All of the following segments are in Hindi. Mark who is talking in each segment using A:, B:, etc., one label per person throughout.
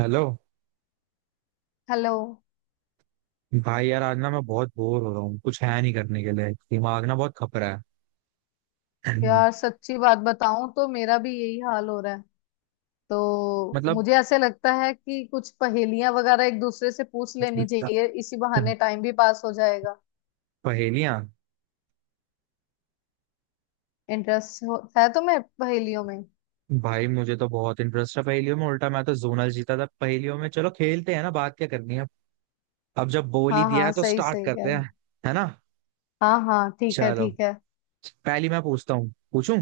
A: हेलो।
B: हेलो।
A: भाई यार आज ना मैं बहुत बोर हो रहा हूँ। कुछ है नहीं करने के लिए, दिमाग ना बहुत खप रहा है।
B: यार, सच्ची बात बताऊं तो मेरा भी यही हाल हो रहा है। तो
A: मतलब,
B: मुझे ऐसे लगता है कि कुछ पहेलियां वगैरह एक दूसरे से पूछ लेनी चाहिए, इसी बहाने टाइम भी पास हो जाएगा।
A: पहेलियां।
B: इंटरेस्ट है तुम्हें पहेलियों में?
A: भाई मुझे तो बहुत इंटरेस्ट है पहेलियों में। उल्टा मैं तो जोनल जीता था पहेलियों में। चलो खेलते हैं ना, बात क्या करनी है। अब जब बोल ही
B: हाँ
A: दिया है
B: हाँ,
A: तो
B: सही
A: स्टार्ट
B: सही कह
A: करते
B: रहे।
A: हैं। है ना।
B: हाँ हाँ, ठीक है
A: चलो।
B: ठीक है।
A: पहली मैं पूछता हूँ पूछूं।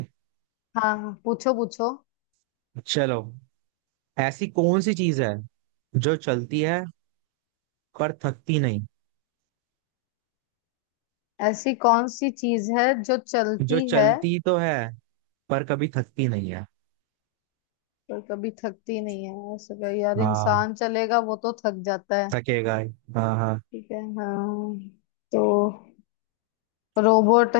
B: हाँ हाँ, पूछो पूछो।
A: चलो। ऐसी कौन सी चीज है जो चलती है पर थकती नहीं।
B: ऐसी कौन सी चीज है जो
A: जो
B: चलती है
A: चलती तो है, पर कभी थकती नहीं है।
B: पर कभी थकती नहीं है? यार,
A: हाँ,
B: इंसान चलेगा वो तो थक जाता है।
A: थकेगा ही। हाँ हाँ।
B: ठीक है हाँ। तो रोबोट।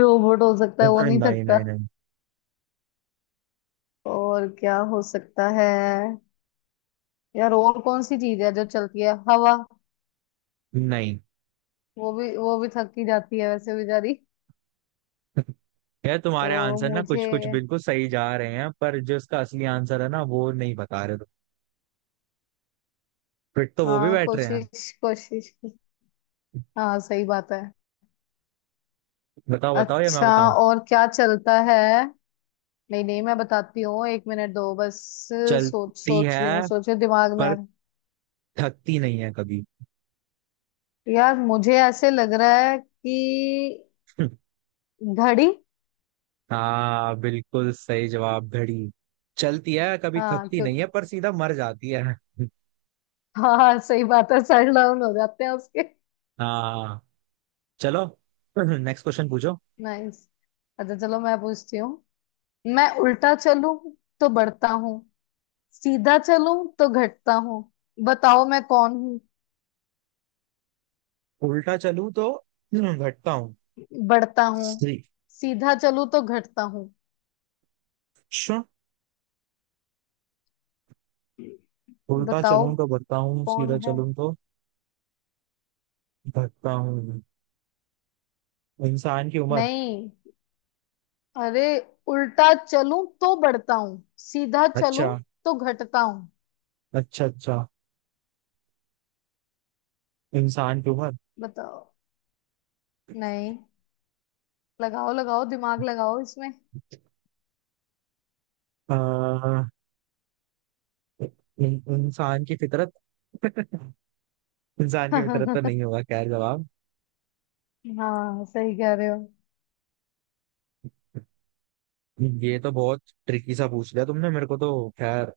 B: रोबोट हो सकता है वो
A: नहीं
B: नहीं
A: नहीं
B: थकता।
A: नहीं नहीं
B: और क्या हो सकता है? यार, और कौन सी चीज है जो चलती है? हवा?
A: नहीं।
B: वो भी थक ही जाती है वैसे बेचारी।
A: यार तुम्हारे
B: तो
A: आंसर ना
B: मुझे
A: कुछ कुछ बिल्कुल सही जा रहे हैं, पर जो इसका असली आंसर है ना वो नहीं बता रहे तुम। फिट तो वो भी
B: हाँ,
A: बैठ रहे हैं।
B: कोशिश कोशिश। हाँ, सही बात है।
A: बताओ बताओ, या मैं
B: अच्छा,
A: बताऊं।
B: और क्या चलता है? नहीं नहीं, मैं बताती हूँ, 1 मिनट दो बस। सोच
A: चलती है
B: सोच रही हूँ, दिमाग में आ
A: पर
B: रहा
A: थकती नहीं है कभी।
B: है। यार, मुझे ऐसे लग रहा है कि घड़ी।
A: हाँ, बिल्कुल सही जवाब, घड़ी। चलती है, कभी
B: हाँ
A: थकती नहीं है, पर सीधा मर जाती है।
B: हाँ, सही बात है, सर डाउन हो जाते हैं उसके।
A: हाँ। चलो। नेक्स्ट क्वेश्चन पूछो।
B: नाइस। अच्छा चलो, मैं पूछती हूँ। मैं उल्टा चलूं तो बढ़ता हूँ, सीधा चलूं तो घटता हूँ, बताओ मैं कौन हूँ?
A: उल्टा चलूं तो घटता
B: बढ़ता हूँ,
A: हूँ।
B: सीधा चलूं तो घटता हूँ,
A: उल्टा
B: बताओ
A: चलूं तो बढ़ता हूँ,
B: कौन
A: सीधा
B: है?
A: चलूं तो घटता हूँ। इंसान की उम्र।
B: नहीं। अरे, उल्टा चलूं तो बढ़ता हूँ, सीधा चलूं
A: अच्छा।
B: तो घटता हूँ,
A: अच्छा अच्छा। इंसान की उम्र।
B: बताओ। नहीं, लगाओ लगाओ, दिमाग लगाओ इसमें।
A: अ, इंसान की फितरत। इंसान की फितरत
B: हाँ,
A: तो नहीं होगा, खैर जवाब।
B: सही कह रहे हो।
A: ये तो बहुत ट्रिकी सा पूछ लिया तुमने मेरे को। तो खैर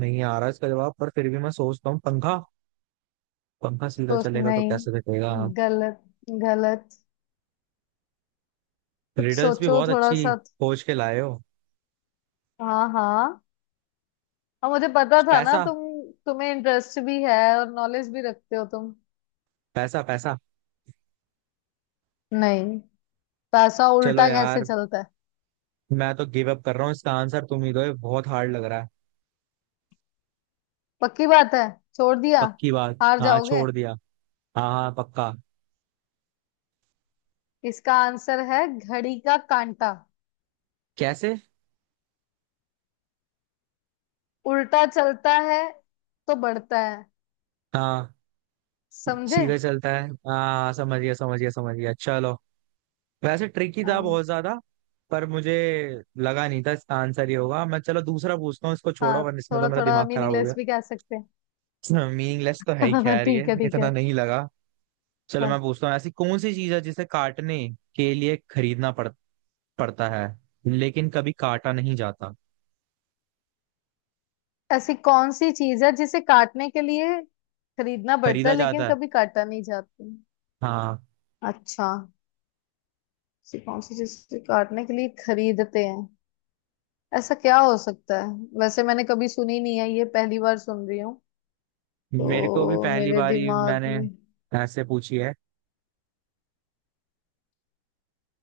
A: नहीं आ रहा इसका जवाब, पर फिर भी मैं सोचता हूँ पंखा। पंखा सीधा
B: सोच।
A: चलेगा तो
B: नहीं,
A: कैसे कटेगा।
B: गलत गलत। कुछ
A: रिडल्स भी
B: सोचो
A: बहुत
B: थोड़ा
A: अच्छी
B: सा तो।
A: खोज के लाए हो।
B: हाँ हाँ, और मुझे पता था ना
A: पैसा,
B: तुम, तुम्हें इंटरेस्ट भी है और नॉलेज भी रखते हो तुम।
A: पैसा, पैसा।
B: नहीं, पैसा
A: चलो
B: उल्टा कैसे
A: यार,
B: चलता है?
A: मैं तो गिव अप कर रहा हूँ, इसका आंसर तुम ही दो, ये बहुत हार्ड लग रहा है।
B: पक्की बात है, छोड़ दिया।
A: पक्की बात,
B: हार
A: हाँ
B: जाओगे।
A: छोड़ दिया। हाँ हाँ पक्का।
B: इसका आंसर है घड़ी का कांटा।
A: कैसे?
B: उल्टा चलता है तो बढ़ता है।
A: हाँ,
B: समझे?
A: सीधे चलता है, हाँ समझ गया, समझ गया, समझ गया। चलो। वैसे ट्रिकी था
B: हाँ
A: बहुत ज्यादा, पर मुझे लगा नहीं था इसका आंसर ये होगा। मैं चलो दूसरा पूछता हूँ, इसको छोड़ो
B: हाँ,
A: वरना इसमें तो
B: थोड़ा
A: मेरा
B: थोड़ा
A: दिमाग खराब हो गया।
B: मीनिंगलेस भी कह सकते
A: मीनिंगलेस तो है ही,
B: हैं।
A: खैर ये
B: ठीक है ठीक
A: इतना
B: है।
A: नहीं लगा। चलो मैं
B: हाँ।
A: पूछता हूँ, ऐसी कौन सी चीज है जिसे काटने के लिए खरीदना पड़ता है, लेकिन कभी काटा नहीं जाता।
B: ऐसी कौन सी चीज है जिसे काटने के लिए खरीदना पड़ता
A: खरीदा
B: है लेकिन
A: जाता है।
B: कभी काटा नहीं जाती?
A: हाँ।
B: अच्छा, ऐसी कौन सी चीज जिसे काटने के लिए खरीदते हैं? ऐसा क्या हो सकता है? वैसे मैंने कभी सुनी नहीं है, ये पहली बार सुन रही हूँ।
A: मेरे को भी
B: तो
A: पहली
B: मेरे
A: बार ही
B: दिमाग
A: मैंने
B: में
A: ऐसे पूछी है।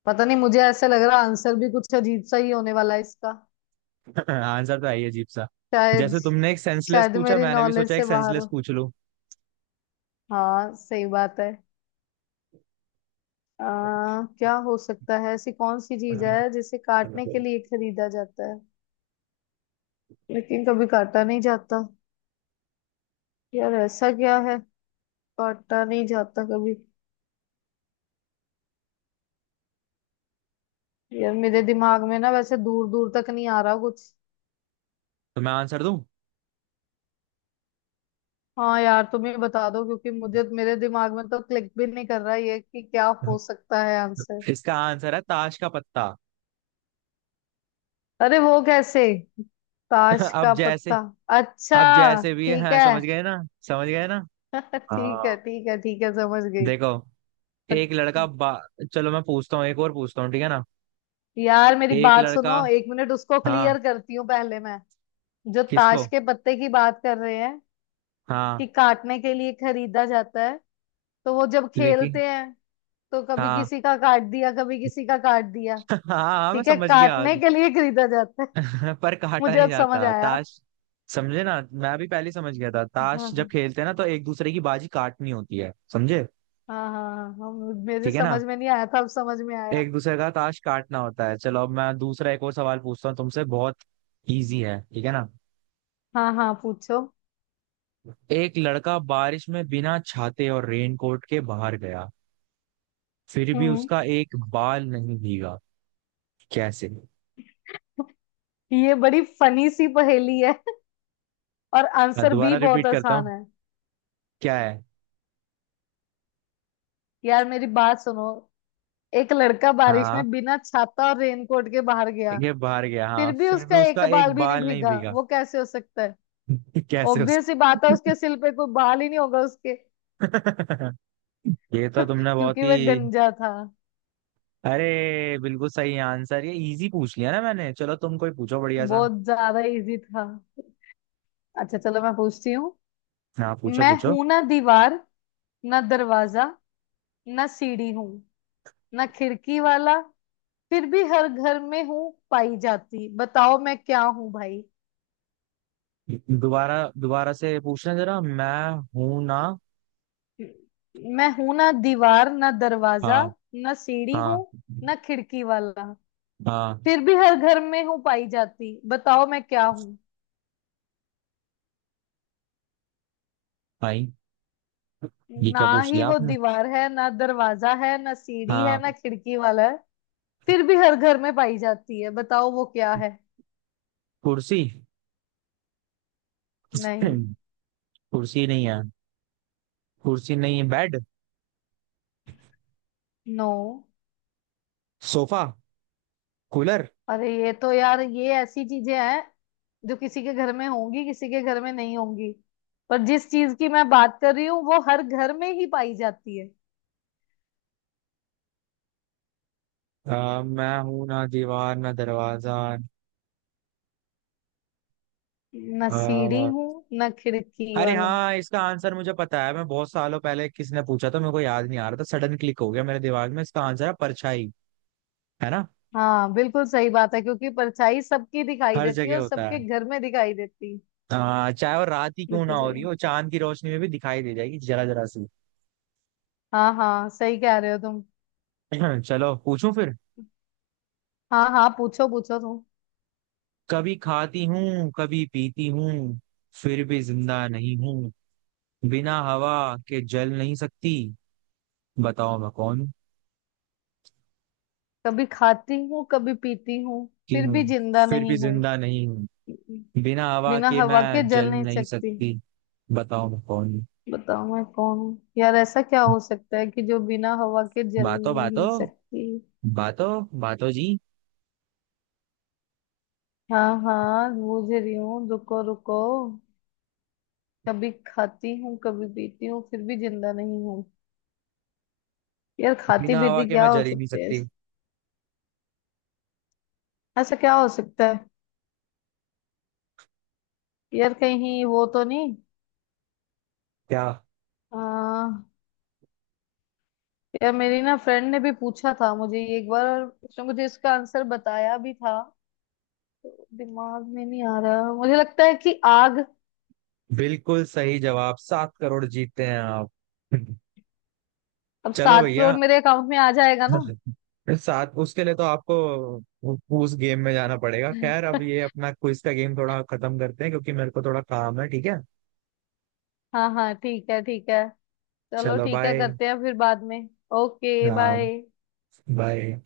B: पता नहीं, मुझे ऐसा लग रहा आंसर भी कुछ अजीब सा ही होने वाला है इसका।
A: आंसर तो है ही अजीब सा।
B: शायद
A: जैसे तुमने एक सेंसलेस
B: शायद
A: पूछा,
B: मेरी
A: मैंने भी
B: नॉलेज
A: सोचा एक
B: से बाहर
A: सेंसलेस
B: हो।
A: पूछ लूं
B: हाँ, सही बात है। क्या हो सकता है? ऐसी कौन सी
A: तो।
B: चीज है जिसे काटने के लिए खरीदा जाता है लेकिन कभी काटा नहीं जाता? यार, ऐसा क्या है? काटा नहीं जाता कभी? यार, मेरे दिमाग में ना वैसे दूर दूर तक नहीं आ रहा कुछ।
A: मैं आंसर दूं?
B: हाँ यार, तुम ही बता दो क्योंकि मुझे, मेरे दिमाग में तो क्लिक भी नहीं कर रहा ये कि क्या हो सकता है आंसर।
A: इसका आंसर है ताश का पत्ता।
B: अरे, वो कैसे? ताश
A: अब
B: का
A: जैसे
B: पत्ता?
A: अब
B: अच्छा,
A: जैसे भी है,
B: ठीक
A: हाँ,
B: है।
A: समझ गए ना? समझ गए ना?
B: ठीक है
A: हाँ।
B: ठीक है ठीक है, समझ गई।
A: देखो,
B: अ-
A: एक लड़का बा... चलो मैं पूछता हूँ, एक और पूछता हूँ, ठीक है ना?
B: यार मेरी
A: एक
B: बात सुनो,
A: लड़का।
B: 1 मिनट उसको
A: हाँ।
B: क्लियर करती हूँ पहले मैं। जो
A: किसको?
B: ताश के पत्ते की बात कर रहे हैं
A: हाँ।
B: कि काटने के लिए खरीदा जाता है, तो वो जब
A: लेकिन।
B: खेलते हैं तो कभी
A: हाँ।
B: किसी का काट दिया, कभी किसी का काट दिया।
A: हाँ हाँ, मैं
B: ठीक है,
A: समझ गया।
B: काटने के लिए खरीदा जाता है।
A: पर काटा
B: मुझे
A: नहीं
B: अब समझ
A: जाता
B: आया।
A: ताश। समझे ना, मैं भी पहले ही समझ गया था, ताश जब
B: हाँ
A: खेलते हैं ना तो एक दूसरे की बाजी काटनी होती है, समझे?
B: हाँ हाँ। हाँ, मेरे
A: ठीक है ना?
B: समझ में नहीं आया था, अब समझ में आया।
A: एक दूसरे का ताश काटना होता है। चलो, अब मैं दूसरा एक और सवाल पूछता हूँ तुमसे, बहुत इजी है, ठीक है ना?
B: हाँ हाँ, पूछो।
A: एक लड़का बारिश में बिना छाते और रेनकोट के बाहर गया, फिर भी
B: हम्म।
A: उसका एक बाल नहीं भीगा। कैसे?
B: ये बड़ी फनी सी पहेली है। और
A: मैं
B: आंसर भी
A: दोबारा
B: बहुत
A: रिपीट करता
B: आसान
A: हूँ,
B: है।
A: क्या है।
B: यार मेरी बात सुनो, एक लड़का बारिश
A: हाँ,
B: में बिना छाता और रेनकोट के बाहर गया,
A: ये बाहर गया, हाँ,
B: फिर भी
A: फिर भी
B: उसका एक
A: उसका
B: बाल
A: एक
B: भी नहीं
A: बाल नहीं
B: भीगा,
A: भीगा।
B: वो कैसे हो सकता है?
A: कैसे उस...
B: ऑब्वियस ही बात है, उसके सिर पे कोई बाल ही नहीं होगा उसके।
A: ये तो तुमने बहुत
B: क्योंकि वह
A: ही...
B: गंजा था।
A: अरे बिल्कुल सही आंसर, ये इजी पूछ लिया ना मैंने, चलो तुम कोई पूछो बढ़िया सा।
B: बहुत ज्यादा इजी था। अच्छा चलो, मैं पूछती हूँ।
A: हाँ पूछो
B: मैं
A: पूछो।
B: हूं ना दीवार, ना दरवाजा, ना सीढ़ी हूँ, ना खिड़की वाला, फिर भी हर घर में हूँ पाई जाती, बताओ मैं क्या हूँ भाई?
A: दोबारा दोबारा से पूछना जरा, मैं हूं ना।
B: मैं हूं ना दीवार, ना दरवाजा,
A: हाँ
B: ना सीढ़ी हूँ,
A: हाँ
B: ना खिड़की वाला,
A: हाँ।
B: फिर भी हर घर में हूँ पाई जाती, बताओ मैं क्या हूँ?
A: भाई, ये
B: ना
A: क्या पूछ
B: ही
A: लिया
B: वो
A: आपने।
B: दीवार है, ना दरवाजा है, ना सीढ़ी है, ना
A: हाँ,
B: खिड़की वाला है, फिर भी हर घर में पाई जाती है, बताओ वो क्या है?
A: कुर्सी।
B: नहीं।
A: कुर्सी नहीं है। कुर्सी नहीं है, बेड,
B: नो।
A: Sofa, cooler?
B: अरे, ये तो यार ये ऐसी चीजें हैं जो किसी के घर में होंगी, किसी के घर में नहीं होंगी, पर जिस चीज की मैं बात कर रही हूँ वो हर घर में ही पाई जाती है।
A: मैं हूं ना दीवार ना दरवाजा,
B: ना
A: अ,
B: सीढ़ी हूँ, ना खिड़की
A: अरे
B: वाला।
A: हाँ, इसका आंसर मुझे पता है, मैं बहुत सालों पहले, किसने पूछा था मेरे को याद नहीं आ रहा था, सडन क्लिक हो गया मेरे दिमाग में, इसका आंसर है परछाई। है ना?
B: हाँ, बिल्कुल सही बात है, क्योंकि परछाई सबकी दिखाई
A: हर
B: देती है
A: जगह
B: और
A: होता
B: सबके
A: है।
B: घर में दिखाई देती है।
A: हाँ, चाहे वो रात ही क्यों ना
B: बिल्कुल
A: हो रही
B: सही।
A: हो, चांद की रोशनी में भी दिखाई दे जाएगी जरा जरा सी।
B: हाँ हाँ, सही कह रहे हो तुम।
A: चलो पूछूं फिर।
B: हाँ हाँ, पूछो पूछो तुम।
A: कभी खाती हूँ, कभी पीती हूँ, फिर भी जिंदा नहीं हूँ, बिना हवा के जल नहीं सकती, बताओ मैं कौन हूँ?
B: कभी खाती हूँ कभी पीती हूँ,
A: कि
B: फिर
A: हूँ।
B: भी जिंदा
A: फिर भी
B: नहीं हूँ,
A: जिंदा नहीं हूँ, बिना हवा
B: बिना
A: के
B: हवा के
A: मैं जल
B: जल नहीं
A: नहीं
B: सकती,
A: सकती। बताओ मैं कौन हूँ?
B: बताओ मैं कौन हूँ? यार, ऐसा क्या हो सकता है कि जो बिना हवा के जल
A: बातो, बातो,
B: नहीं सकती?
A: बातो, बातो जी।
B: हाँ हाँ, बूझ रही हूँ, रुको रुको। कभी खाती हूँ कभी पीती हूँ फिर भी जिंदा नहीं हूँ। यार, खाती
A: बिना हवा
B: पीती
A: के
B: क्या
A: मैं
B: हो
A: जल ही नहीं
B: सकते हैं?
A: सकती।
B: ऐसा क्या हो सकता है? यार, कहीं वो तो नहीं।
A: क्या?
B: यार मेरी ना फ्रेंड ने भी पूछा था मुझे ये एक बार, और उसने मुझे इसका आंसर बताया भी था, तो दिमाग में नहीं आ रहा। मुझे लगता है कि आग।
A: बिल्कुल सही जवाब, 7 करोड़ जीतते हैं आप।
B: अब
A: चलो
B: 7 करोड़
A: भैया।
B: मेरे अकाउंट में आ जाएगा ना?
A: साथ उसके लिए तो आपको उ- उस गेम में जाना पड़ेगा। खैर अब ये अपना क्विज का गेम थोड़ा खत्म करते हैं, क्योंकि मेरे को थोड़ा काम है, ठीक है?
B: हाँ हाँ, ठीक है ठीक है। चलो
A: चलो
B: ठीक है,
A: बाय।
B: करते हैं फिर बाद में। ओके
A: हाँ।
B: बाय।
A: बाय।